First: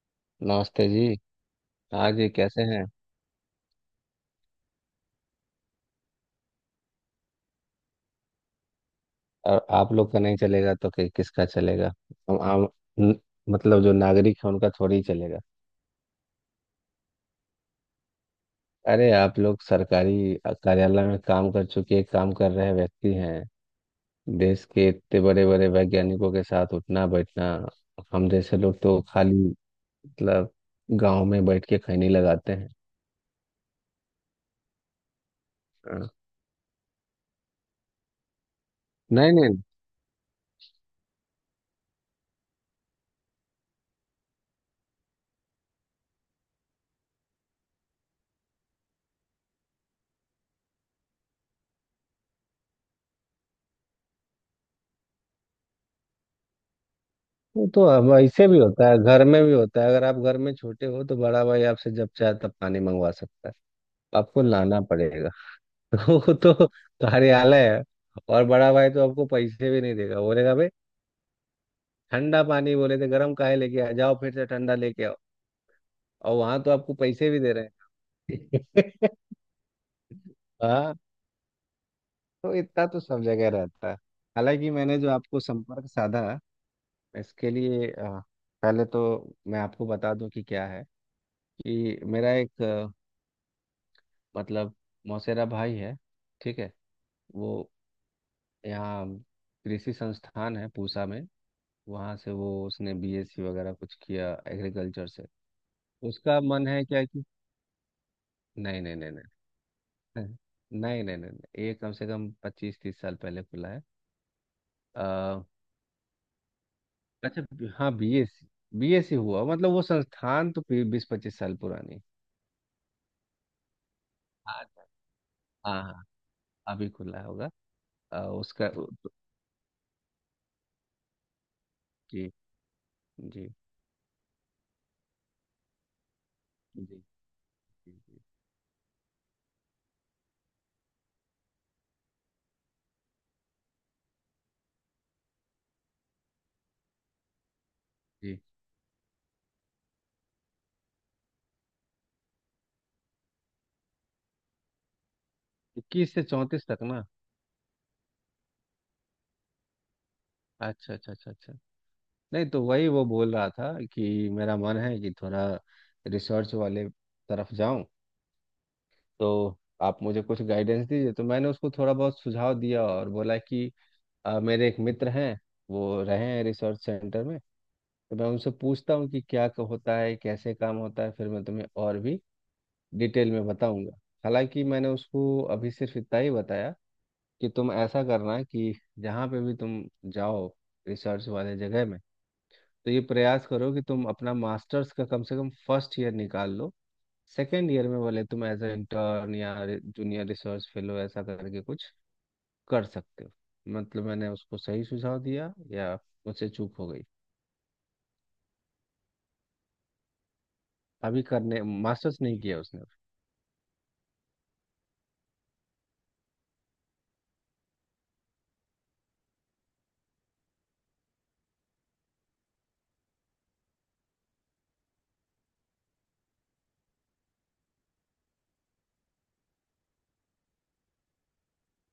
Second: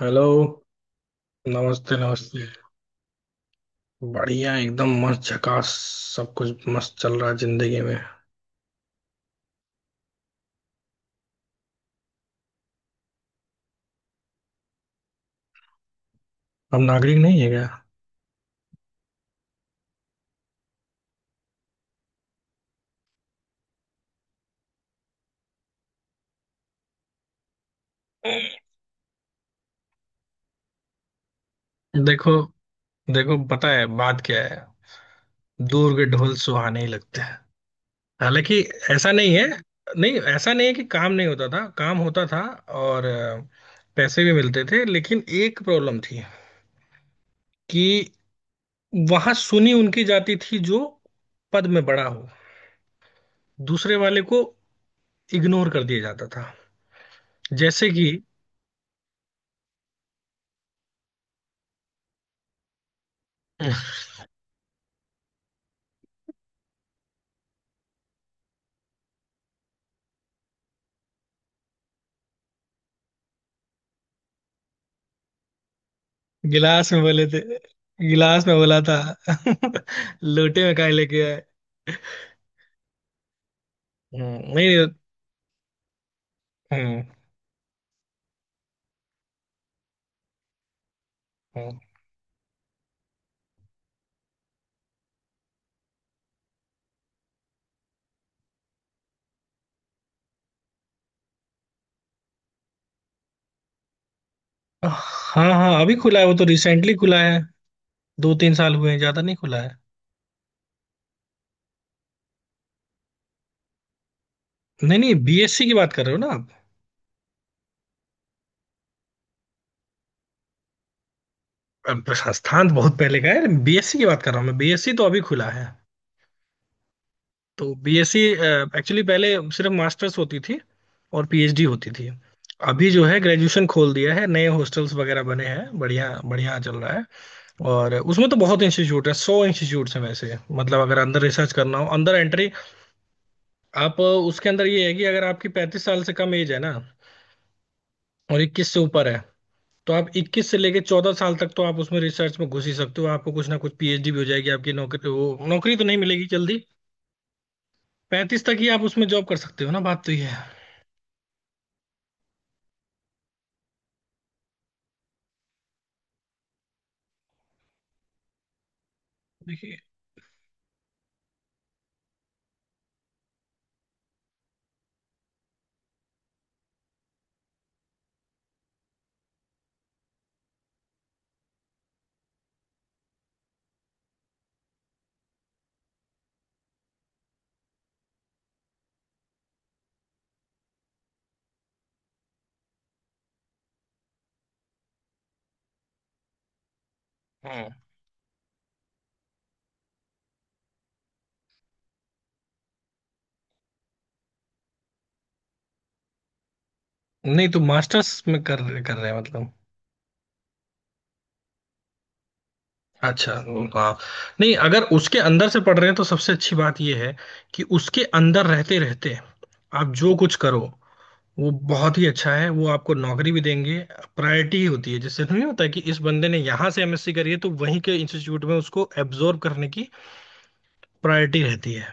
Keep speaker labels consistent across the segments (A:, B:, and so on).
A: Hello.
B: नमस्ते जी।
A: नमस्ते
B: हाँ जी,
A: नमस्ते।
B: कैसे हैं?
A: बढ़िया, एकदम मस्त, झकास। सब कुछ मस्त चल रहा है जिंदगी में।
B: और आप लोग का नहीं चलेगा तो किसका चलेगा। हम आम न- मतलब जो नागरिक है उनका थोड़ी चलेगा।
A: हम नागरिक नहीं है क्या?
B: अरे आप लोग सरकारी कार्यालय में काम कर चुके काम कर रहे व्यक्ति हैं। देश के इतने बड़े बड़े वैज्ञानिकों के साथ उठना बैठना। हम जैसे लोग तो खाली मतलब गांव में बैठ के खैनी
A: देखो,
B: लगाते हैं।
A: देखो, पता है बात क्या है? दूर के
B: हाँ।
A: ढोल सुहाने ही लगते हैं। हालांकि ऐसा
B: नहीं
A: नहीं है,
B: नहीं।
A: नहीं, ऐसा नहीं है कि काम नहीं होता था, काम होता था। और पैसे भी मिलते थे, लेकिन एक प्रॉब्लम थी कि वहां सुनी उनकी जाती थी जो पद में बड़ा हो, दूसरे वाले को इग्नोर कर दिया जाता था।
B: वो तो
A: जैसे कि
B: अब ऐसे भी होता है, घर में भी होता है। अगर आप घर में छोटे हो तो बड़ा भाई आपसे जब चाहे तब पानी मंगवा सकता है, आपको लाना पड़ेगा। वो तो कार्यालय है। और बड़ा भाई तो आपको पैसे भी नहीं देगा, बोलेगा भाई ठंडा पानी बोले थे गर्म काहे लेके आ जाओ, फिर से ठंडा लेके आओ। और वहां तो
A: गिलास
B: आपको
A: में बोले
B: पैसे भी
A: थे,
B: दे रहे
A: गिलास में बोला था।
B: हैं।
A: लोटे में काहे
B: हाँ,
A: लेके आए?
B: तो इतना तो सब जगह रहता है। हालांकि
A: नहीं।
B: मैंने जो आपको संपर्क साधा
A: हम्म।
B: इसके लिए पहले तो मैं आपको बता दूं कि क्या है।
A: हम्म।
B: कि मेरा एक मतलब मौसेरा भाई है। ठीक है। वो यहाँ कृषि संस्थान है पूसा में, वहाँ से वो उसने बीएससी वगैरह कुछ किया एग्रीकल्चर से।
A: हाँ हाँ, अभी खुला है वो,
B: उसका
A: तो
B: मन है
A: रिसेंटली
B: क्या
A: खुला
B: कि
A: है। 2-3 साल
B: नहीं
A: हुए
B: नहीं
A: हैं,
B: नहीं
A: ज्यादा नहीं
B: नहीं।
A: खुला है।
B: नहीं नहीं नहीं नहीं, ये कम से कम पच्चीस तीस साल पहले खुला है।
A: नहीं नहीं,
B: आ,
A: बीएससी की बात कर रहे हो ना आप?
B: अच्छा हाँ बीएससी। बीएससी हुआ मतलब वो संस्थान तो बीस पच्चीस साल पुरानी है।
A: अब संस्थान तो बहुत पहले का है, बीएससी की बात कर रहा हूँ मैं,
B: अच्छा,
A: बीएससी तो अभी खुला है।
B: हाँ हाँ, अभी खुला होगा।
A: तो बीएससी
B: उसका।
A: एक्चुअली पहले सिर्फ मास्टर्स होती थी, और पीएचडी होती थी।
B: जी
A: अभी जो है,
B: जी
A: ग्रेजुएशन खोल दिया है, नए हॉस्टल्स वगैरह बने हैं, बढ़िया बढ़िया चल
B: जी
A: रहा
B: जी
A: है। और उसमें तो बहुत इंस्टीट्यूट है, 100 इंस्टीट्यूट्स हैं वैसे, मतलब अगर अंदर रिसर्च करना हो, अंदर एंट्री आप उसके अंदर ये है कि अगर आपकी 35 साल से कम एज है ना, और
B: जी।
A: 21 से ऊपर है, तो आप 21 से लेके 14 साल तक तो आप उसमें रिसर्च में घुस ही सकते हो, आपको कुछ ना कुछ पीएचडी भी हो जाएगी आपकी, नौकरी वो नौकरी तो नहीं
B: इक्कीस से
A: मिलेगी जल्दी।
B: चौंतीस तक ना?
A: 35 तक ही आप उसमें जॉब कर सकते हो ना, बात तो ये है।
B: अच्छा अच्छा अच्छा अच्छा। नहीं तो वही वो बोल रहा था कि मेरा मन है कि थोड़ा रिसर्च वाले तरफ जाऊं, तो
A: देखिए।
B: आप मुझे कुछ गाइडेंस दीजिए। तो मैंने उसको थोड़ा बहुत सुझाव दिया और बोला कि मेरे एक मित्र हैं, वो रहे हैं रिसर्च सेंटर में, तो मैं उनसे पूछता हूँ कि क्या होता है, कैसे काम होता है, फिर मैं तुम्हें और भी डिटेल में बताऊंगा। हालांकि मैंने उसको अभी सिर्फ इतना ही बताया कि तुम ऐसा करना कि जहाँ पे भी तुम जाओ, रिसर्च वाले जगह में, तो ये प्रयास करो कि तुम अपना मास्टर्स का कम से कम फर्स्ट ईयर निकाल लो। सेकेंड
A: हम्म।
B: ईयर में भले तुम एज ए इंटर्न या जूनियर रिसर्च फेलो ऐसा करके कुछ कर सकते हो। मतलब मैंने उसको सही सुझाव दिया या मुझसे चूक हो गई?
A: नहीं तो मास्टर्स में कर कर रहे हैं मतलब?
B: अभी करने मास्टर्स नहीं किया उसने।
A: अच्छा। हाँ। नहीं, अगर उसके अंदर से पढ़ रहे हैं, तो सबसे अच्छी बात यह है कि उसके अंदर रहते रहते आप जो कुछ करो वो बहुत ही अच्छा है, वो आपको नौकरी भी देंगे। प्रायोरिटी होती है, जैसे नहीं होता है, कि इस बंदे ने यहाँ से एमएससी करी है तो वहीं के इंस्टीट्यूट में उसको एब्जॉर्ब करने की प्रायोरिटी रहती है।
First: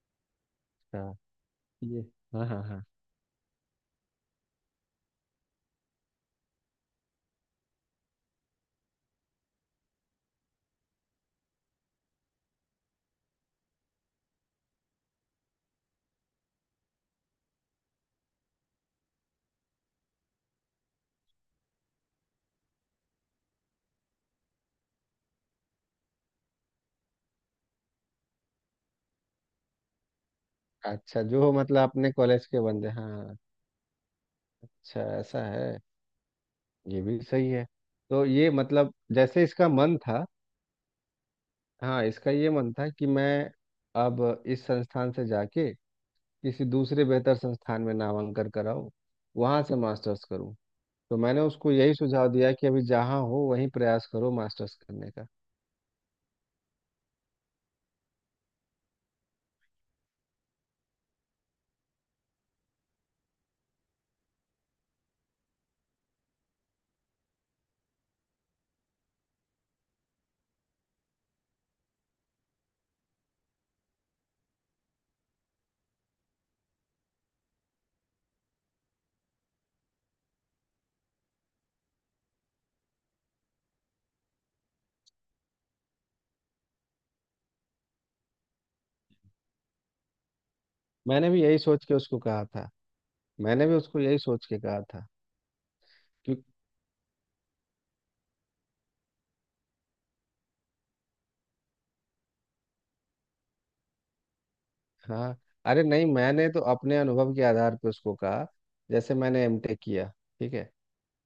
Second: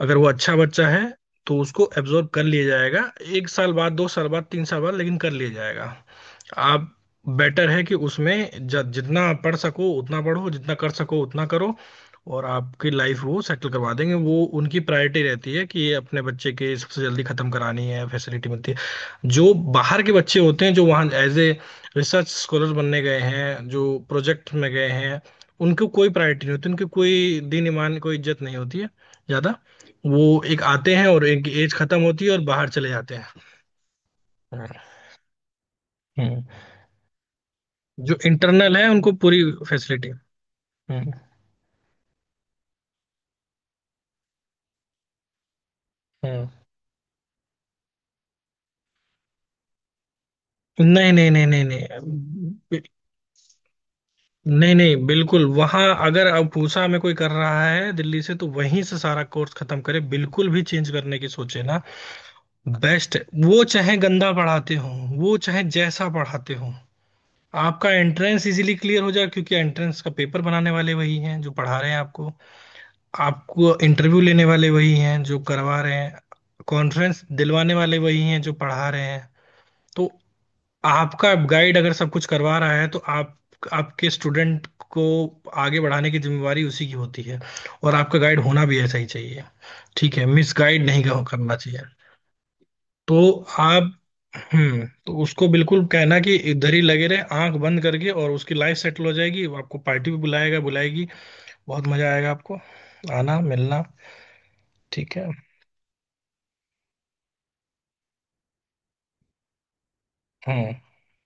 A: अगर वो अच्छा बच्चा है
B: अच्छा,
A: तो उसको
B: ये
A: एब्जॉर्ब कर
B: हाँ हाँ
A: लिया
B: हाँ।
A: जाएगा। एक साल बाद, दो साल बाद, तीन साल बाद, लेकिन कर लिया जाएगा। आप, बेटर है कि उसमें जितना पढ़ सको उतना पढ़ो, जितना कर सको उतना करो। और आपकी लाइफ वो सेटल करवा देंगे, वो उनकी प्रायोरिटी रहती है कि ये अपने बच्चे के सबसे जल्दी खत्म करानी है, फैसिलिटी मिलती है। जो बाहर के बच्चे होते हैं, जो वहाँ एज ए रिसर्च स्कॉलर बनने गए हैं, जो प्रोजेक्ट में गए हैं, उनको कोई प्रायोरिटी नहीं होती, उनकी कोई दीन ईमान, कोई इज्जत नहीं होती है ज़्यादा। वो एक आते हैं
B: अच्छा
A: और एक
B: जो
A: एज
B: मतलब
A: खत्म
B: अपने
A: होती है और
B: कॉलेज के
A: बाहर चले
B: बंदे,
A: जाते
B: हाँ।
A: हैं।
B: अच्छा ऐसा है।
A: हम्म।
B: ये भी सही है।
A: जो
B: तो ये
A: इंटरनल है
B: मतलब
A: उनको पूरी
B: जैसे इसका मन
A: फैसिलिटी।
B: था।
A: हम्म।
B: हाँ, इसका ये मन था कि मैं अब इस संस्थान से जाके
A: हम्म।
B: किसी दूसरे बेहतर संस्थान में नामांकन कराऊं, वहां से मास्टर्स करूं।
A: नहीं
B: तो
A: नहीं
B: मैंने
A: नहीं नहीं
B: उसको यही
A: नहीं,
B: सुझाव दिया कि
A: बि-
B: अभी जहाँ हो वहीं प्रयास करो
A: नहीं
B: मास्टर्स
A: नहीं,
B: करने का।
A: बिल्कुल, वहां अगर अब पूसा में कोई कर रहा है दिल्ली से, तो वहीं से सारा कोर्स खत्म करे, बिल्कुल भी चेंज करने की सोचे ना। बेस्ट। वो चाहे गंदा पढ़ाते हो, वो चाहे जैसा पढ़ाते हो, आपका एंट्रेंस इजीली क्लियर हो जाए, क्योंकि एंट्रेंस का पेपर बनाने वाले वही हैं जो पढ़ा रहे हैं आपको। आपको इंटरव्यू लेने वाले वही हैं जो करवा रहे हैं। कॉन्फ्रेंस दिलवाने वाले वही हैं जो पढ़ा रहे हैं। तो आपका गाइड अगर सब कुछ करवा रहा है, तो आप, आपके स्टूडेंट को आगे बढ़ाने की जिम्मेवारी उसी की होती है। और आपका गाइड होना भी ऐसा ही चाहिए, ठीक है, मिस गाइड नहीं
B: मैंने भी
A: करना
B: यही
A: चाहिए।
B: सोच के उसको कहा था।
A: तो
B: मैंने भी
A: आप,
B: उसको यही सोच के कहा
A: हम्म,
B: था।
A: तो उसको बिल्कुल कहना कि
B: क्यों?
A: इधर ही लगे रहे आंख बंद करके, और उसकी लाइफ सेटल हो जाएगी, वो आपको पार्टी भी बुलाएगा बुलाएगी, बहुत मजा आएगा आपको। आना मिलना। ठीक है।
B: हाँ। अरे नहीं, मैंने तो अपने अनुभव के आधार पर उसको कहा। जैसे मैंने एमटेक किया। ठीक है।
A: हम्म।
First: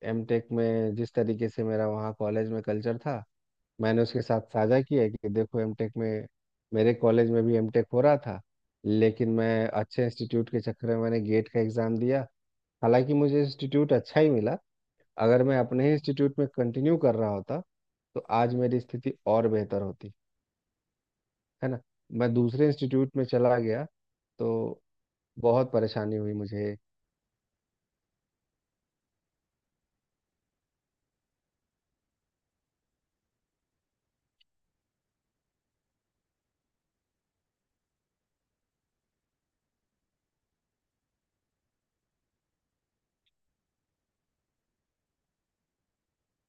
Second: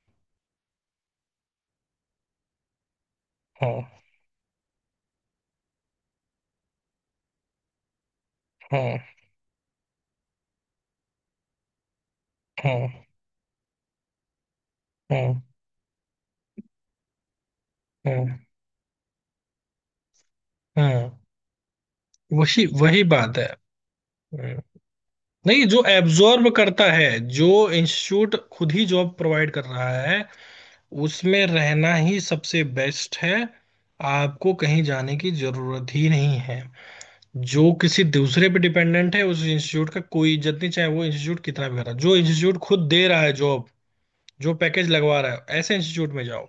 B: एमटेक में जिस तरीके से मेरा वहाँ कॉलेज में कल्चर था,
A: हम्म।
B: मैंने उसके साथ साझा किया है कि देखो एमटेक में मेरे कॉलेज में भी एमटेक हो रहा था,
A: हम्म।
B: लेकिन मैं अच्छे इंस्टीट्यूट के चक्कर में मैंने गेट का एग्ज़ाम दिया। हालांकि मुझे इंस्टीट्यूट अच्छा ही मिला।
A: हम्म।
B: अगर मैं अपने ही इंस्टीट्यूट में कंटिन्यू कर रहा होता तो
A: हम्म। हम्म।
B: आज मेरी स्थिति और बेहतर होती,
A: हम्म।
B: है ना? मैं
A: वही
B: दूसरे
A: वही
B: इंस्टीट्यूट में
A: बात है।
B: चला गया तो
A: हम्म। नहीं,
B: बहुत
A: जो
B: परेशानी हुई
A: एब्जॉर्ब
B: मुझे।
A: करता है, जो इंस्टीट्यूट खुद ही जॉब प्रोवाइड कर रहा है, उसमें रहना ही सबसे बेस्ट है, आपको कहीं जाने की जरूरत ही नहीं है। जो किसी दूसरे पे डिपेंडेंट है उस इंस्टीट्यूट का कोई इज्जत नहीं, चाहे वो इंस्टीट्यूट कितना भी कर रहा है, जो इंस्टीट्यूट खुद दे रहा है जॉब, जो पैकेज लगवा रहा है, ऐसे इंस्टीट्यूट में जाओ।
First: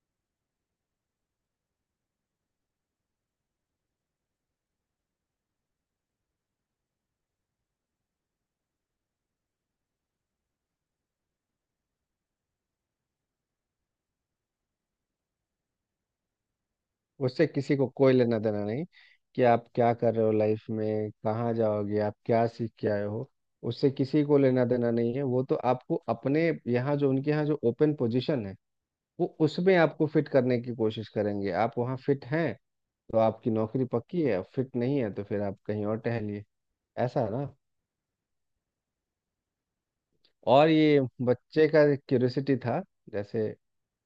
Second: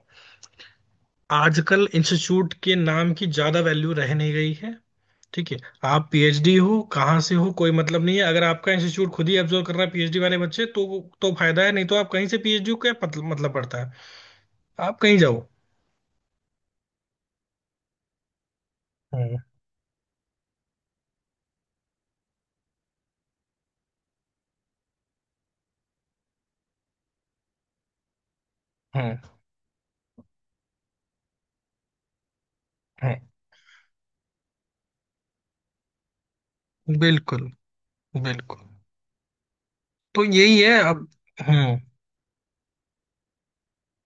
A: आजकल इंस्टीट्यूट के नाम की ज्यादा वैल्यू रह नहीं गई है, ठीक है। आप पीएचडी हो, कहाँ से हो कोई मतलब नहीं है, अगर आपका इंस्टीट्यूट खुद ही एब्जॉर्व कर रहा है पीएचडी वाले बच्चे, तो फायदा है, नहीं तो आप कहीं से पीएचडी को क्या मतलब पड़ता है। आप कहीं जाओ।
B: उससे किसी को कोई लेना देना नहीं
A: हम्म।
B: कि आप क्या कर रहे हो लाइफ में, कहाँ जाओगे, आप क्या सीख के आए हो। उससे किसी को लेना देना नहीं है। वो तो आपको अपने यहाँ जो उनके यहाँ जो ओपन पोजीशन है
A: हम्म।
B: वो उसमें आपको फिट करने की कोशिश करेंगे। आप वहाँ फिट हैं
A: हम्म।
B: तो आपकी नौकरी पक्की है, फिट नहीं है तो फिर आप कहीं और टहलिए। ऐसा है ना?
A: बिल्कुल बिल्कुल। तो यही
B: और
A: है
B: ये
A: अब।
B: बच्चे
A: हम्म।
B: का क्यूरियोसिटी था। जैसे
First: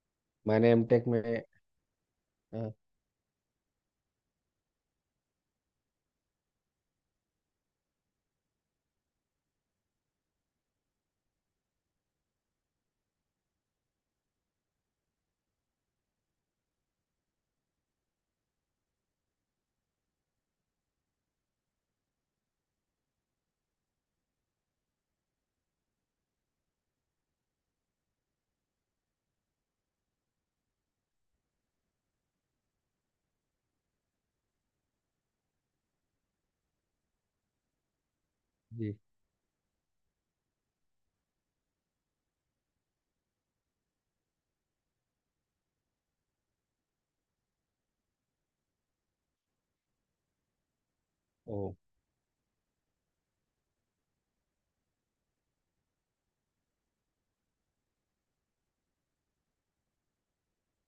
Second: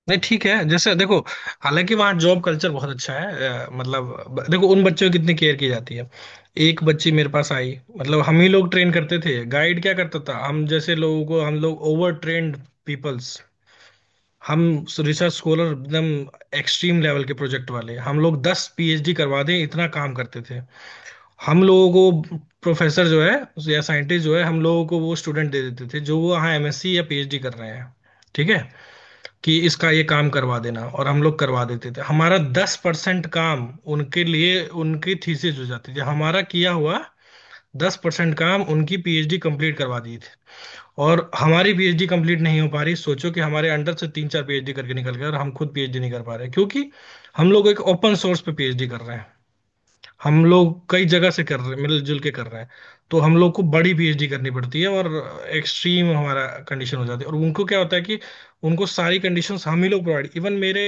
A: नहीं ठीक है,
B: मैंने
A: जैसे
B: एमटेक
A: देखो,
B: में
A: हालांकि वहाँ जॉब कल्चर
B: अ,
A: बहुत अच्छा है, मतलब देखो उन बच्चों की कितनी केयर की जाती है। एक बच्ची मेरे पास आई, मतलब हम ही लोग ट्रेन करते थे, गाइड क्या करता था हम जैसे लोगों को, हम लोग ओवर ट्रेन्ड पीपल्स, हम रिसर्च स्कॉलर एकदम एक्सट्रीम लेवल के प्रोजेक्ट वाले, हम लोग 10 पीएचडी करवा दें इतना काम करते थे। हम लोगों को प्रोफेसर जो है या साइंटिस्ट जो है, हम लोगों को वो स्टूडेंट दे देते थे जो वो यहाँ एमएससी या पीएचडी कर रहे हैं। ठीक है, कि इसका ये काम करवा देना, और हम लोग करवा देते थे। हमारा 10% काम उनके लिए, उनकी थीसिस हो जाती थी हमारा किया हुआ 10% काम,
B: जी।
A: उनकी पीएचडी कंप्लीट करवा दी। और हमारी पीएचडी कंप्लीट नहीं हो पा रही। सोचो कि हमारे अंडर से तीन चार पीएचडी करके निकल गए, और हम खुद पीएचडी नहीं कर पा रहे, क्योंकि हम लोग एक ओपन सोर्स पे पीएचडी कर रहे हैं, हम लोग कई जगह से कर रहे
B: ओ।
A: हैं, मिलजुल के कर रहे हैं। तो हम लोग को बड़ी पीएचडी करनी पड़ती है, और एक्सट्रीम हमारा कंडीशन हो जाती है। और उनको क्या होता है कि उनको सारी कंडीशंस हम ही लोग प्रोवाइड, इवन मेरे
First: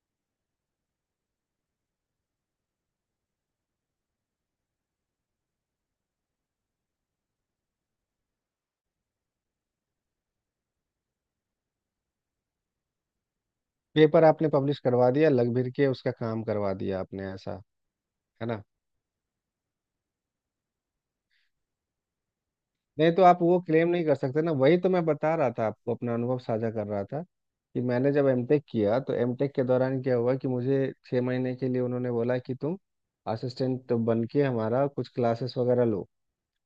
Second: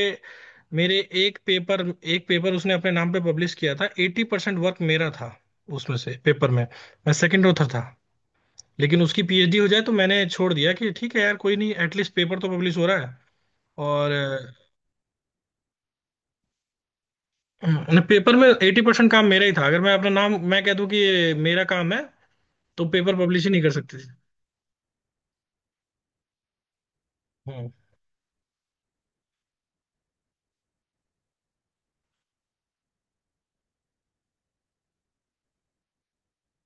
A: मेरे एक पेपर उसने अपने नाम पे पब्लिश किया था, 80% वर्क मेरा था उसमें से। पेपर में मैं सेकंड ऑथर था, लेकिन उसकी पीएचडी हो जाए, तो मैंने छोड़ दिया कि ठीक है यार, कोई नहीं, एटलीस्ट पेपर तो पब्लिश हो रहा है। और
B: पेपर आपने पब्लिश करवा दिया, लग भिड़ के उसका काम करवा दिया आपने, ऐसा
A: पेपर
B: है
A: में
B: ना?
A: 80% काम मेरा ही था, अगर मैं अपना नाम मैं कह दूं कि ये मेरा काम है, तो
B: नहीं
A: पेपर
B: तो आप
A: पब्लिश ही
B: वो
A: नहीं कर
B: क्लेम
A: सकती
B: नहीं
A: थी।
B: कर सकते ना। वही तो मैं बता रहा था आपको, अपना अनुभव साझा कर रहा था
A: हम्म।
B: कि मैंने जब एमटेक किया तो एमटेक के दौरान क्या हुआ कि मुझे छः महीने के लिए उन्होंने बोला कि तुम असिस्टेंट बन के हमारा कुछ क्लासेस वगैरह लो।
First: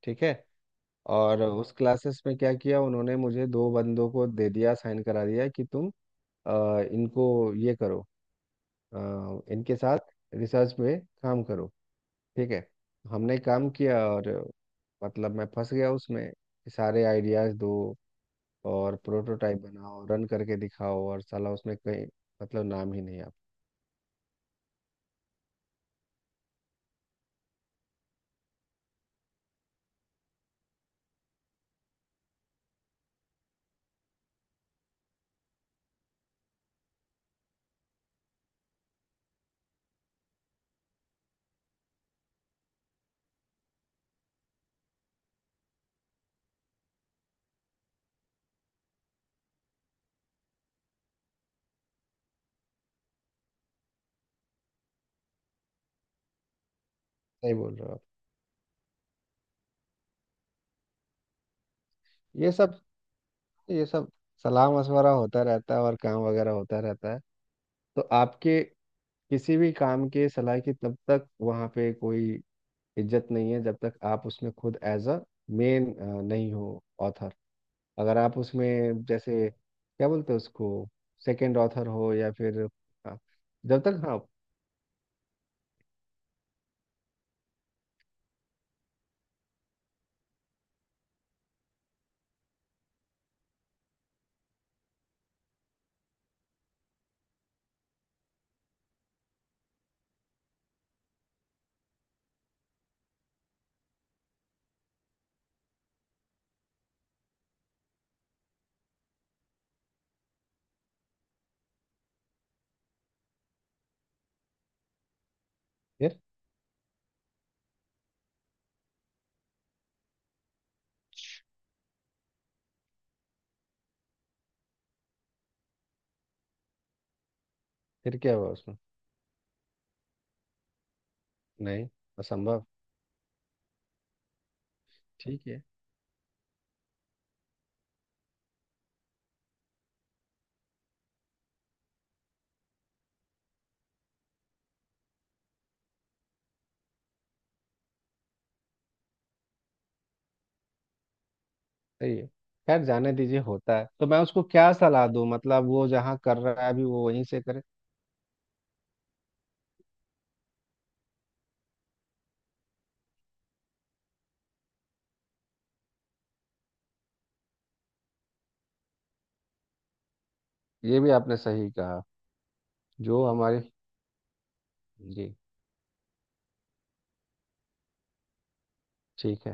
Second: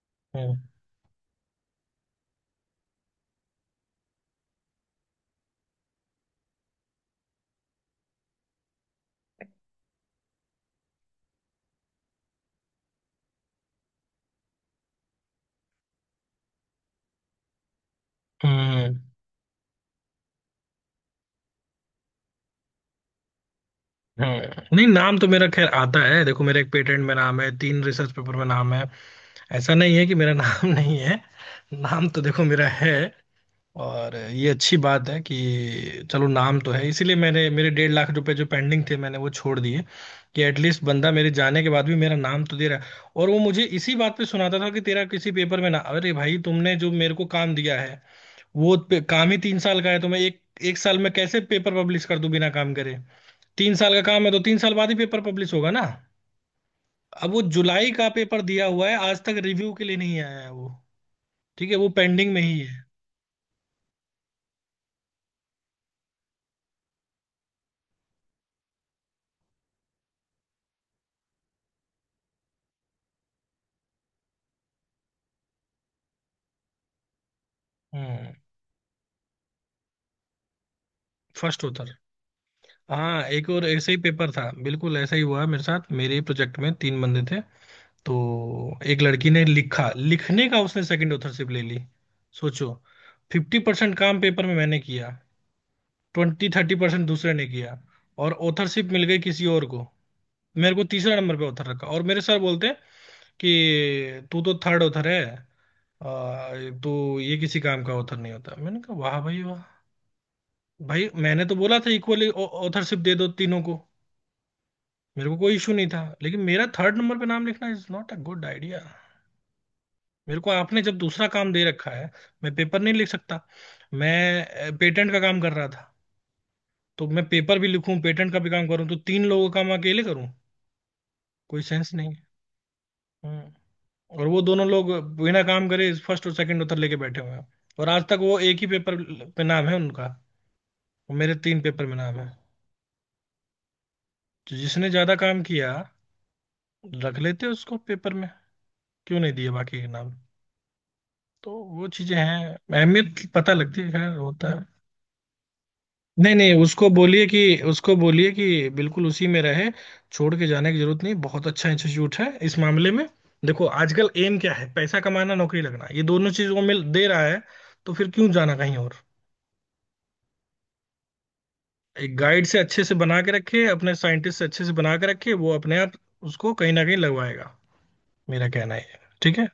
B: ठीक है।
A: हम्म।
B: और उस क्लासेस में क्या किया, उन्होंने मुझे दो बंदों को दे दिया, साइन करा दिया कि तुम इनको ये करो, अ, इनके साथ रिसर्च में काम करो। ठीक है। हमने काम किया और मतलब मैं फंस गया उसमें कि सारे आइडियाज दो
A: हम्म।
B: और प्रोटोटाइप बनाओ, रन करके दिखाओ और साला उसमें कहीं मतलब नाम ही नहीं आप।
A: हम्म। नहीं, नाम तो मेरा खैर आता है। देखो मेरा एक पेटेंट में नाम है, 3 रिसर्च पेपर में नाम है, ऐसा नहीं है कि मेरा नाम नहीं है, नाम तो देखो मेरा है। और ये अच्छी बात है कि चलो नाम तो है, इसीलिए मैंने मेरे 1.5 लाख रुपए जो पेंडिंग थे, मैंने वो छोड़ दिए, कि एटलीस्ट बंदा मेरे जाने के बाद भी मेरा नाम तो दे रहा है। और वो मुझे इसी बात पे सुनाता था कि तेरा किसी पेपर में ना, अरे भाई तुमने जो मेरे को काम दिया है वो काम ही 3 साल का है, तो मैं एक एक साल में कैसे पेपर पब्लिश कर दूं बिना काम करे, तीन साल का काम है तो 3 साल बाद ही पेपर पब्लिश होगा ना। अब वो
B: सही बोल रहे
A: जुलाई
B: हो आप।
A: का पेपर दिया हुआ है, आज तक रिव्यू के लिए नहीं आया है वो, ठीक है, वो पेंडिंग में
B: ये
A: ही
B: सब
A: है।
B: ये सब सलाह मशवरा होता रहता है और काम वगैरह होता रहता है। तो आपके किसी भी काम के सलाह की तब तक वहाँ पे कोई इज्जत नहीं है जब तक आप उसमें खुद एज अ मेन नहीं हो, ऑथर। अगर
A: हम्म।
B: आप उसमें जैसे क्या बोलते हैं उसको सेकंड
A: फर्स्ट होता।
B: ऑथर हो या फिर हाँ,
A: हाँ एक और
B: जब
A: ऐसे ही
B: तक हाँ।
A: पेपर था, बिल्कुल ऐसा ही हुआ मेरे साथ, मेरे प्रोजेक्ट में 3 बंदे थे। तो एक लड़की ने लिखा, लिखने का उसने सेकंड ऑथरशिप ले ली। सोचो, 50% काम पेपर में मैंने किया, 20-30% दूसरे ने किया, और ऑथरशिप मिल गई किसी और को। मेरे को तीसरा नंबर पे ऑथर रखा, और मेरे सर बोलते हैं कि तू तो थर्ड ऑथर है। तो ये किसी काम का ऑथर नहीं होता, मैंने कहा वाह भाई वाह। भाई मैंने तो बोला था, इक्वली ऑथरशिप दे दो तीनों को, मेरे को कोई इशू नहीं था,
B: फिर
A: लेकिन मेरा थर्ड नंबर पे नाम लिखना is not a good idea. मेरे को आपने जब दूसरा काम दे रखा है, मैं पेपर नहीं लिख सकता, मैं पेटेंट का काम कर रहा था, तो मैं पेपर भी लिखूं,
B: फिर
A: पेटेंट
B: क्या
A: का भी
B: हुआ
A: काम
B: उसमें?
A: करूं, तो 3 लोगों का काम अकेले करूं, कोई
B: नहीं।
A: सेंस नहीं है।
B: असंभव।
A: हम्म। और वो दोनों लोग बिना
B: ठीक है।
A: काम करे फर्स्ट और सेकंड उत्तर लेके बैठे हुए हैं, और आज तक वो एक ही पेपर पे नाम है उनका, और मेरे 3 पेपर में नाम है। तो जिसने ज्यादा काम किया रख लेते उसको पेपर में, क्यों नहीं दिए बाकी के नाम। तो वो चीजें
B: सही है।
A: हैं,
B: खैर जाने
A: अहमियत की
B: दीजिए,
A: पता
B: होता
A: लगती
B: है।
A: है,
B: तो
A: खैर
B: मैं उसको
A: होता है।
B: क्या सलाह दूं, मतलब वो जहाँ
A: नहीं
B: कर
A: नहीं,
B: रहा है अभी
A: उसको
B: वो वहीं
A: बोलिए कि
B: से करे।
A: उसको बोलिए कि बिल्कुल उसी में रहे, छोड़ के जाने की जरूरत नहीं, बहुत अच्छा इंस्टीट्यूट है इस मामले में। देखो आजकल एम क्या है, पैसा कमाना, नौकरी लगना, ये दोनों चीज वो मिल दे रहा है, तो फिर क्यों जाना कहीं और।
B: ये भी आपने सही कहा।
A: एक गाइड से अच्छे से बना
B: जो
A: के
B: हमारे
A: रखे, अपने साइंटिस्ट से अच्छे से बना के रखे,
B: जी।
A: वो अपने आप उसको कहीं ना कहीं लगवाएगा। मेरा कहना ये है, ठीक
B: ठीक
A: है।
B: है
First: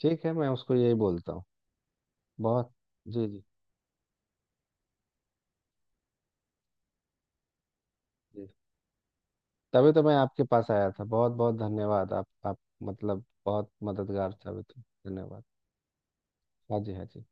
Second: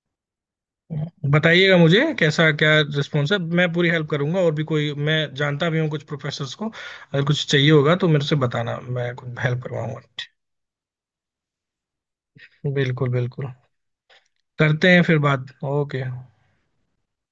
B: ठीक है, मैं उसको यही बोलता हूँ।
A: बताइएगा मुझे कैसा क्या
B: बहुत। जी
A: रिस्पॉन्स है,
B: जी
A: मैं पूरी हेल्प करूंगा, और भी कोई मैं जानता भी हूँ कुछ प्रोफेसर्स को, अगर कुछ चाहिए होगा तो मेरे से
B: जी।
A: बताना, मैं कुछ हेल्प
B: तभी
A: करवाऊंगा।
B: तो मैं आपके पास आया था, बहुत बहुत धन्यवाद। आप
A: बिल्कुल
B: मतलब
A: बिल्कुल।
B: बहुत मददगार साबित हुए।
A: करते हैं फिर
B: धन्यवाद।
A: बात। ओके।
B: हाँ जी हाँ जी।